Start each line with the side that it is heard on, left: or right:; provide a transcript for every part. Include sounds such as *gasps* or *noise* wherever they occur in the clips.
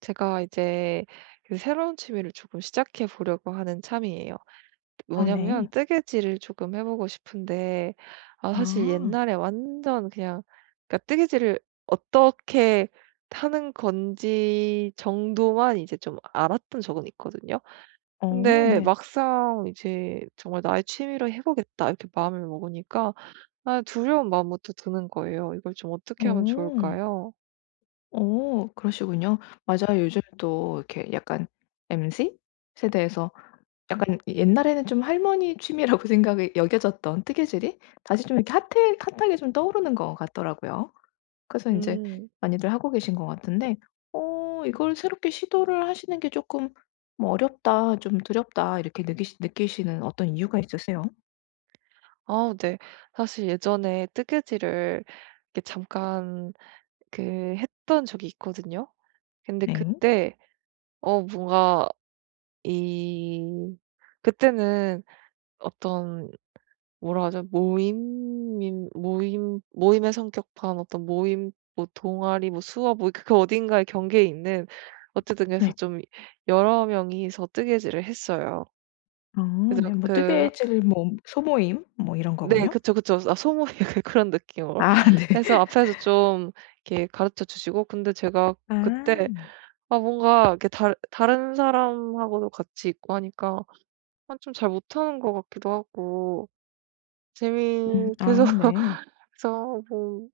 right: 제가 이제 그 새로운 취미를 조금 시작해 보려고 하는 참이에요.
left: 어
right: 뭐냐면
left: 네.
right: 뜨개질을 조금 해 보고 싶은데 아 사실
left: 아.
right: 옛날에 완전 그냥 그러니까 뜨개질을 어떻게 하는 건지 정도만 이제 좀 알았던 적은 있거든요.
left: 어
right: 근데
left: 네.
right: 막상 이제 정말 '나의 취미로 해 보겠다.' 이렇게 마음을 먹으니까 아 두려운 마음부터 드는 거예요. 이걸 좀 어떻게 하면
left: 어.
right: 좋을까요?
left: 어 그러시군요. 맞아요. 요즘 또 이렇게 약간 m c 세대에서 약간 옛날에는 좀 할머니 취미라고 *laughs* 생각이 여겨졌던 뜨개질이 다시 좀 이렇게 핫해 핫하게 좀 떠오르는 것 같더라고요. 그래서 이제
right: 음.
left: 많이들 하고 계신 것 같은데 어 이걸 새롭게 시도를 하시는 게 조금 뭐 '어렵다. 좀 두렵다.' 이렇게 느끼시는 어떤 이유가 있으세요?
right: 아 네. 사실 예전에 뜨개질을 이렇게 잠깐 그 했던 적이 있거든요. 근데
left: 네.
right: 그때 어 뭔가 이 그때는 어떤 뭐라 하죠? 모임의 성격 반 어떤 모임 뭐 동아리 뭐 수업 뭐그 어딘가의 경계에 있는 어쨌든 그래서
left: 네.
right: 좀 여러 명이서 뜨개질을 했어요.
left: 어
right: 그래서
left: 네. 뭐
right: 그
left: 뜨개질 뭐 소모임 뭐 이런
right: 네.
left: 거군요.
right: 그쵸, 그쵸. 아 소모의 *laughs* 그 그런 느낌으로
left: 아 *laughs* 네.
right: 해서 앞에서 좀 이렇게 가르쳐 주시고 근데 제가 그때
left: 아.
right: 아 뭔가 이렇게 다 다른 사람하고도 같이 있고 하니까 아 좀 잘 못하는 것 같기도 하고 재미
left: 음.
right: 그래서
left: 아 네.
right: *laughs* 그래서 뭐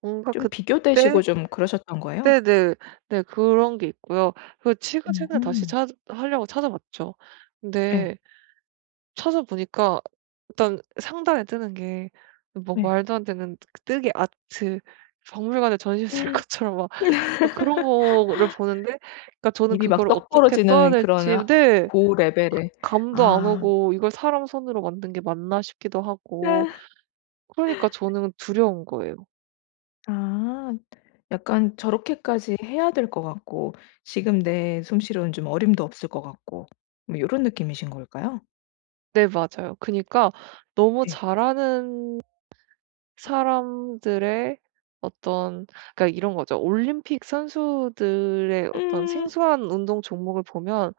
right: 뭔가
left: 좀 비교되시고
right: 그때
left: 좀 그러셨던 거예요?
right: 때 네. 네 그런 게 있고요. 그 최근에 다시
left: 음.
right: 찾 하려고 찾아봤죠.
left: 예.
right: 근데 찾아보니까 일단 상단에 뜨는 게 뭐
left: 네.
right: 말도 안 되는 그 뜨개 아트 박물관에 전시했을 *laughs*
left: *gasps*
right: 것처럼 막 막 그런 거를 보는데 그러니까 저는
left: 입이
right: 그
left: 막
right: 걸
left: 떡
right: 어떻게 떠야
left: 벌어지는 그런
right: 될지
left: 하
right: 네.
left: 고
right: 그
left: 레벨의.
right: 감도 안
left: 아.
right: 오고 이걸 사람 손으로 만든 게 맞나 싶기도 하고 그러니까 저는 두려운 거예요.
left: 아. 약간 저렇게까지 해야 될 것 같고 지금 내 솜씨로는 좀 어림도 없을 것 같고 뭐 요런 느낌이신 걸까요?
right: 네 맞아요. 그니까 너무
left: 예.
right: 잘하는 사람들의 어떤 그러니까 이런 거죠. 올림픽 선수들의 어떤
left: 음.
right: 생소한 운동 종목을 보면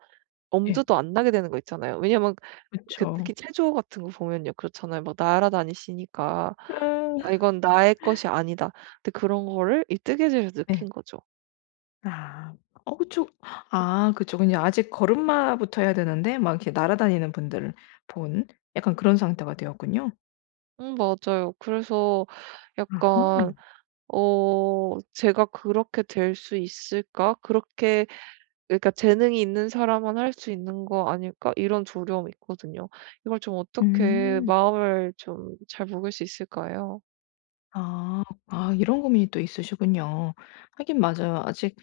left: 예.
right: 엄두도 안 나게 되는 거 있잖아요. 왜냐면 그
left: 그쵸.
right: 특히 체조 같은 거 보면요. 그렇잖아요. 막 날아다니시니까
left: 음.
right: '아 이건 나의 것이 아니다.' 근데 그런 거를 이 뜨개질에서
left: 네.
right: 느낀 거죠.
left: 아. 어 그쵸. 아 그쵸. 그냥 아직 걸음마부터 해야 되는데 막 이렇게 날아다니는 분들을 본 약간 그런 상태가 되었군요.
right: 맞아요. 그래서 약간
left: 아하.
right: '어 제가 그렇게 될 수 있을까? 그렇게' 그러니까 '재능이 있는 사람만 할 수 있는 거 아닐까?' 이런 두려움이 있거든요. 이걸 좀 어떻게
left: 음.
right: 마음을 좀 잘 먹을 수 있을까요?
left: 아. 아 이런 고민이 또 있으시군요. 하긴 맞아요. 아직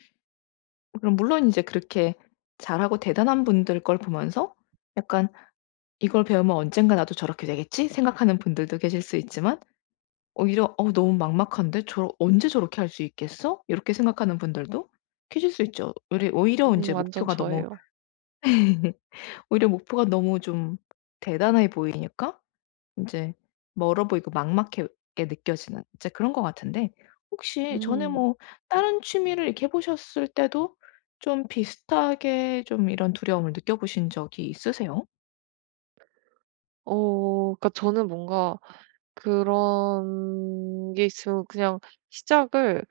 left: 그럼 물론 이제 그렇게 잘하고 대단한 분들 걸 보면서 약간 '이걸 배우면 언젠가 나도 저렇게 되겠지.' 생각하는 분들도 계실 수 있지만 오히려 '어 너무 막막한데? 저 언제 저렇게 할 수 있겠어?' 요렇게 생각하는 분들도 계실 수 있죠. 오히려 인제
right: 완전
left: 목표가 너무.
right: 저예요.
left: *laughs* 오히려 목표가 너무 좀 대단해 보이니까 인제 멀어 보이고 막막하게 느껴지는 이제 그런 것 같은데 혹시 전에
right: 음.
left: 뭐 다른 취미를 이렇게 해 보셨을 때도 좀 비슷하게 좀 이런 두려움을 느껴보신 적이 있으세요?
right: 어 그러니까 저는 뭔가 그런 게 있으면 그냥 시작을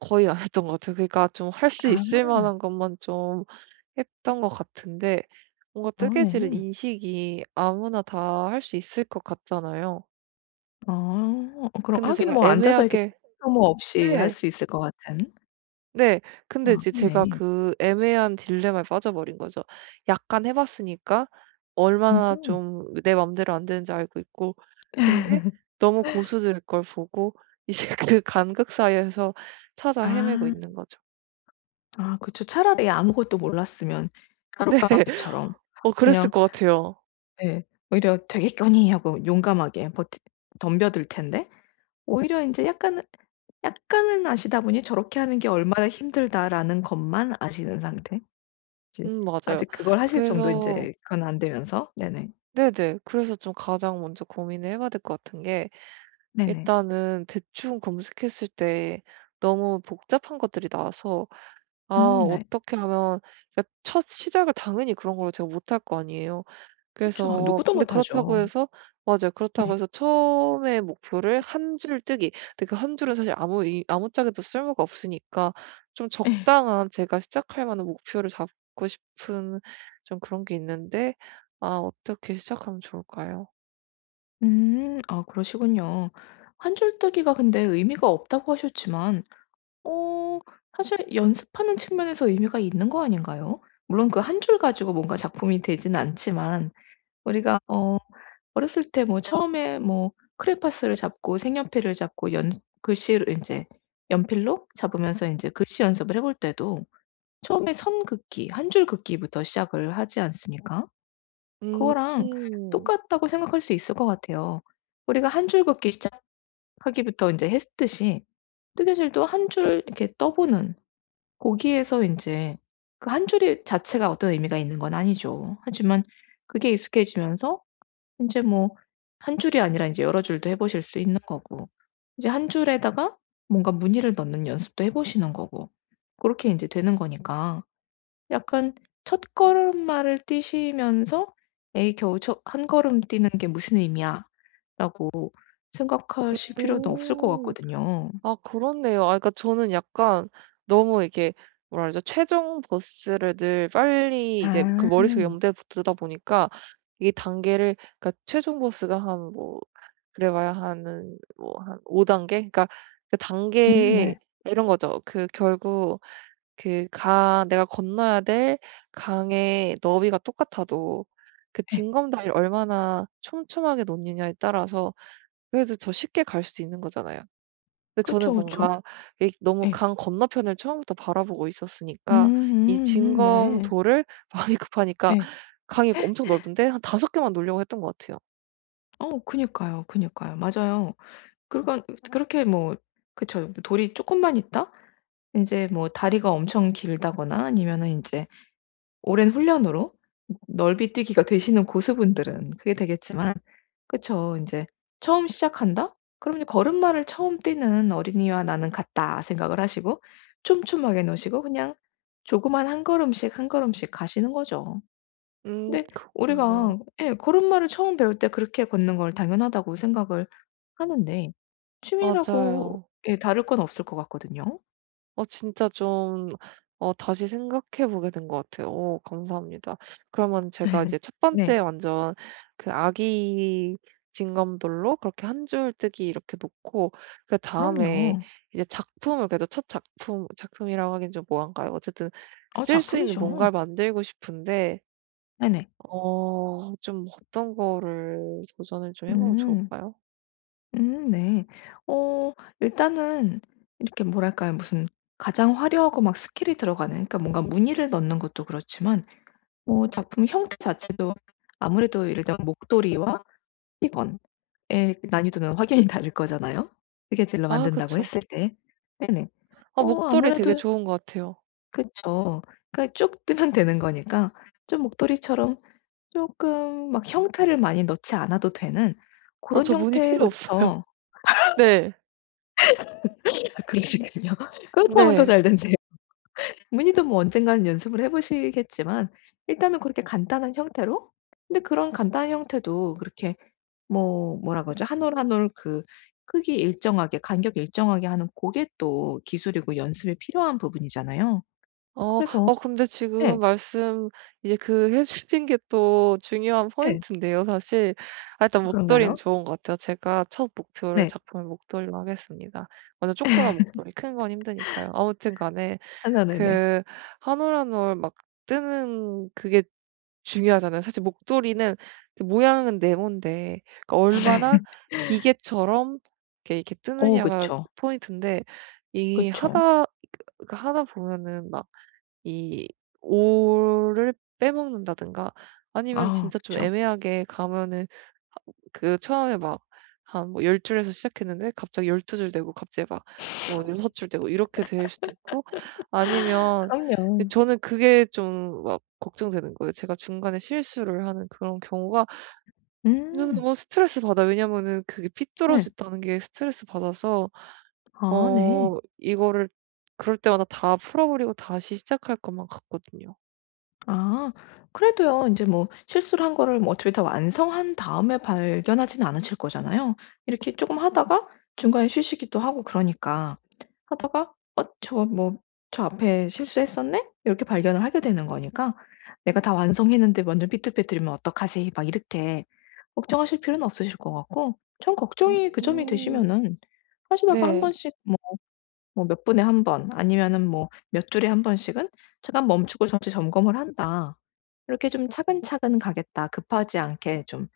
right: 거의 안 했던 것 같아요. 그러니까 좀 할 수
left: 아.
right: 있을 만한 것만 좀 했던 것 같은데 뭔가
left: 아
right: 뜨개질은
left: 네.
right: 인식이 아무나 다 할 수 있을 것 같잖아요.
left: 아. 그럼
right: 근데
left: 하긴
right: 제가
left: 뭐 앉아서 이렇게
right: 애매하게
left: 소모 없이 할
right: 네.
left: 수 있을 것 같은.
right: 네.
left: 아
right: 근데 이제 제가
left: 네.
right: 그 애매한 딜레마에 빠져버린 거죠. 약간 해 봤으니까
left: 음.
right: 얼마나
left: 음.
right: 좀 내 맘대로 안 되는지 알고 있고 근데 너무 고수들 걸 보고 이제 *laughs* 그 간극 사이에서 찾아 헤매고
left: 아.
right: 있는 거죠.
left: 아 그쵸. 차라리 아무것도 몰랐으면
right: 네.
left: 가룻강아지처럼
right: *laughs* 어 그랬을
left: 그냥
right: 것 같아요.
left: 예 오히려 '되겠거니.' 하고 용감하게 버티 덤벼들 텐데 오히려 인제 약간은 아시다 보니 '저렇게 하는 게 얼마나 힘들다.'라는 것만 아시는 상태. 이제
right: 맞아요.
left: 아직 그걸 하실 정도
right: 그래서
left: 인제 그건 안 되면서. 네네.
right: 네네. 그래서 좀 가장 먼저 고민을 해 봐야 될 것 같은 게
left: 네네.
right: 일단은 대충 검색했을 때 너무 복잡한 것들이 나와서 아
left: 네.
right: 어떻게 하면 그러니까 첫 시작을 당연히 그런 걸로 제가 못할 거 아니에요.
left: 그쵸.
right: 그래서
left: 누구도
right: 근데
left: 못하죠.
right: 그렇다고 해서 맞아요. 그렇다고
left: 네.
right: 해서 처음에 목표를 한 줄 뜨기. 근데 그 한 줄은 사실 아무 의 아무짝에도 쓸모가 없으니까 좀 적당한 제가 시작할 만한 목표를 잡고 싶은 좀 그런 게 있는데 아 어떻게 시작하면 좋을까요?
left: 음. 아 그러시군요. 한 줄뜨기가 근데 의미가 없다고 하셨지만 어 사실 연습하는 측면에서 의미가 있는 거 아닌가요? 물론 그 한 줄 가지고 뭔가 작품이 되진 않지만 우리가 어 어렸을 때 뭐 처음에 뭐 크레파스를 잡고 색연필을 잡고 연 글씨를 제 연필로 잡으면서 이제 글씨 연습을 해볼 때도 처음에 선 긋기 한 줄 긋기부터 시작을 하지 않습니까?
right: 음.
left: 그거랑 똑같다고 생각할 수 있을 것 같아요. 우리가 한 줄 긋기 시작하기부터 인제 했듯이 뜨개질도 한 줄 이렇게 떠보는 거기에서 인제 그 한 줄이 자체가 어떤 의미가 있는 건 아니죠. 하지만 그게 익숙해지면서 인제 뭐 한 줄이 아니라 인제 여러 줄도 해 보실 수 있는 거고 이제 한 줄에다가 뭔가 무늬를 넣는 연습도 해 보시는 거고 고렇게 인제 되는 거니까 약간 첫걸음마를 뛰시면서 '에이 겨우 첫 한 걸음 뛰는 게 무슨 의미야.'라고 생각하실 필요는 없을 것
right: 음.
left: 같거든요.
right: 아 그렇네요. 아 그러니까 저는 약간 너무 이게 뭐라 그러죠? 최종 보스를 늘 빨리 이제 그
left: 아
right: 머릿속에 염두에 붙이다 보니까 이 단계를 그러니까 최종 보스가 한 뭐 그래봐야 하는 뭐 한 5 단계? 그러니까 그 단계에
left: 네.
right: 이런 거죠. 그 결국 그 강 내가 건너야 될 강의 너비가 똑같아도 그
left: 예.
right: 징검다리를 얼마나 촘촘하게 놓느냐에 따라서 그래도 더 쉽게 갈 수도 있는 거잖아요. 근데 저는
left: 그쵸, 그쵸.
right: 뭔가 이게 너무
left: 예.
right: 강 건너편을 처음부터 바라보고 있었으니까 이
left: 네.
right: 진검도를 마음이 *laughs* 급하니까
left: 예.
right: 강이 엄청 넓은데 한 5 개만 놓으려고 했던 것 같아요.
left: 어 그니까요, 그니까요. 맞아요. 그러건 그렇게 뭐. 그쵸. 돌이 쪼끔만 있다? 인제 뭐 다리가 엄청 길다거나 아니면은 인제 오랜 훈련으로 넓이 뛰기가 되시는 고수분들은 그게 되겠지만 그쵸. 인제 '처음 시작한다?' 그 이제 걸음마를 처음 뛰는 어린이와 나는 같다 생각을 하시고 촘촘하게 놓으시고 그냥 조그만 한 걸음씩, 한 걸음씩 가시는 거죠. 근데
right: 그렇군요.
left: 우리가 예 걸음마를 처음 배울 때 그렇게 걷는 걸 당연하다고 생각을 하는데 취미라고
right: 맞아요.
left: 예 다를 건 없을 것 같거든요.
right: 어 진짜 좀 어 다시 생각해 보게 된 것 같아요. 오 감사합니다. 그러면 제가 이제 첫
left: 네.
right: 번째
left: *laughs*
right: 완전 그 아기 진검돌로 그렇게 한 줄 뜨기 이렇게 놓고 그다음에
left: 그럼요.
right: 이제 작품을 그래도 첫 작품 작품이라고 하긴 좀 뭐한가요? 어쨌든
left: 어
right: 쓸 수 있는
left: 작품이죠.
right: 뭔가를 만들고 싶은데
left: 네네.
right: 어 좀 어떤 거를 도전을 좀 해 보면
left: 음.
right: 좋을까요?
left: 네. 어 일단은 이렇게 뭐랄까요? 무슨 가장 화려하고 막 스킬이 들어가는 그러니까 뭔가 무늬를 넣는 것도 그렇지만 뭐 작품 형태 자체도 아무래도 예를 들 목도리와 띠건의 난이도는 확연히 다를 거잖아요, 뜨개질로
right: 아
left: 만든다고
right: 그쵸.
left: 했을 때. 네네.
right: 아
left: 어
right: 목도리 되게
left: 아무래도
right: 좋은 것 같아요.
left: 그쵸. 그러니까 쭉 뜨면 되는 거니까 좀 목도리처럼 조금 막 형태를 많이 넣지 않아도 되는 그
right: 어
left: 런
right: 저 무늬 필요 없어요.
left: 형태부터.
right: *laughs* 네.
left: 아 그러시군요. *laughs* 그렇다면 더
right: 네.
left: 잘 됐네요. 문의도 뭐 언젠가는 연습을 해 보시겠지만 일단은 그렇게 간단한 형태로 근데 그런 간단한 형태도 그렇게 뭐 뭐라 그러죠? 한올 한올 그 크기 일정하게 간격 일정하게 하는 그게 또 기술이고 연습이 필요한 부분이잖아요.
right: 어.
left: 그래서.
right: 어 근데
left: 네.
right: 지금 말씀 이제 그 *laughs* 해 주신 게 또 중요한
left: 네.
right: 포인트인데요 사실. 아 일단 목도리는
left: 그런가요?
right: 좋은 것 같아요. 제가 첫 목표를
left: 네.
right: 작품의 목도리로 하겠습니다. 완전 조그만 목도리 큰 건 힘드니까요. 아무튼 간에
left: 아 네네네.
right: 그 한올 한올 막 뜨는 그게 중요하잖아요. 사실 목도리는 그 모양은 네모인데 그 얼마나 기계처럼 이렇게, 이렇게
left: 어
right: 뜨느냐가
left: 그쵸.
right: 포인트인데 이
left: 그쵸.
right: 하다 그 하다 보면은 막 이 오를 빼먹는다든가 아니면
left: 아
right: 진짜 좀
left: 그쵸.
right: 애매하게 가면은 그 처음에 막 한 뭐 10 줄에서 시작했는데 갑자기 12 줄 되고 갑자기 막 뭐 6 줄 되고 이렇게 될 수도 있고 아니면 이
left: 그럼요.
right: 저는 그게 좀 막 걱정되는 거예요. 제가 중간에 실수를 하는 그런 경우가 저는
left: 음.
right: 너무 스트레스 받아요. 왜냐면은 그게
left: 네.
right: 삐뚤어졌다는 게 스트레스 받아서
left: 아 네.
right: 어 이거를 그럴 때마다 다 풀어버리고 다시 시작할 것만 같거든요.
left: 아 그래도요 이제 뭐 실수를 한 거를 뭐 어차피 다 완성한 다음에 발견하지는 않으실 거잖아요. 이렇게 조금 하다가 중간에 쉬시기도 하고 그러니까. 하다가 '어 저 뭐 저 앞에 실수했었네?' 이렇게 발견을 하게 되는 거니까 '내가 다 완성했는데 완전 삐뚤빼뚤이면 어떡하지?' 막 이렇게 걱정하실 필요는 없으실 것 같고 좀 걱정이 그 점이
right: 음.
left: 되시면은 하시다가 한
right: 네.
left: 번씩 뭐 몇 분에 한 번 아니면은 뭐 몇 주일에 한 번씩은 '잠깐 멈추고 전체 점검을 한다.' 이렇게 좀 '차근차근 가겠다. 급하지 않게 좀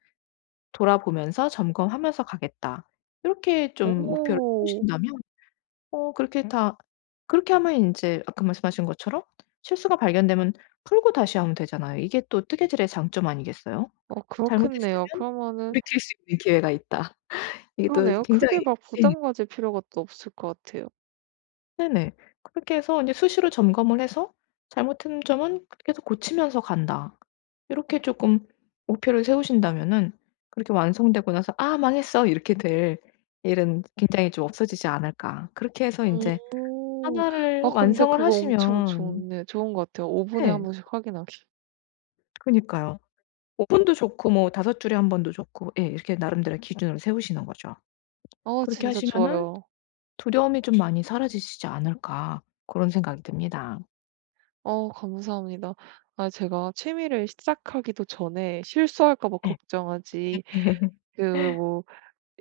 left: 돌아보면서 점검하면서 가겠다.' 이렇게 좀 목표를
right: 오.
left: 세우신다면. 어 그렇게 다 그렇게 하면 이제 아까 말씀하신 것처럼 실수가 발견되면 풀고 다시 하면 되잖아요. 이게 또 뜨개질의 장점 아니겠어요?
right: 어 그렇겠네요.
left: 잘못했으면
right: 그러면은
left: 돌이킬 수 있는 기회가 있다. 이게 또
right: 그러네요.
left: 굉장히.
right: 크게 막
left: 예.
right: 부담 가질 필요가 또 없을 것 같아요.
left: 네네. 그렇게 해서 이제 수시로 점검을 해서 '잘못된 점은 계속 고치면서 간다.' 이렇게 조금 목표를 세우신다면은 그렇게 완성되고 나서 '아 망했어.' 이렇게 될 일은 굉장히 좀 없어지지 않을까. 그렇게 해서
right: 음.
left: 인제 하나를
right: 아 근데
left: 완성을
right: 그거 엄청
left: 하시면.
right: 좋네 좋은 것 같아요. 5 분에 한
left: 네.
right: 번씩 확인하기.
left: 그니까요. 5분 분도 좋고 뭐5줄에 한 번도 좋고 예 이렇게 나름대로의 기준을 세우시는 거죠.
right: 어
left: 그렇게
right: 진짜
left: 하시면은
right: 좋아요.
left: '두려움이 좀 많이 사라지시지 않을까.' 고런 생각이 듭니다.
right: 어 감사합니다. 아 제가 취미를 시작하기도 전에 실수할까 봐
left: 예.
right: 걱정하지
left: *laughs*
right: 그 뭐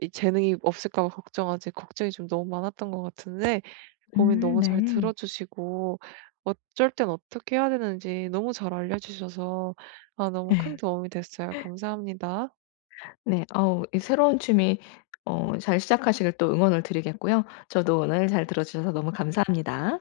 right: 이 재능이 없을까 봐 걱정하지 걱정이 좀 너무 많았던 것 같은데 고민 너무 잘
left: 네.
right: 들어주시고 어쩔 땐 어떻게 해야 되는지 너무 잘 알려주셔서 아, 너무 큰
left: 네
right: 도움이 됐어요. 감사합니다.
left: 네. 어우 이 새로운 취미 어 잘 시작하시길 또 응원을 드리겠고요. 저도 오늘 잘 들어 주셔서 너무 감사합니다.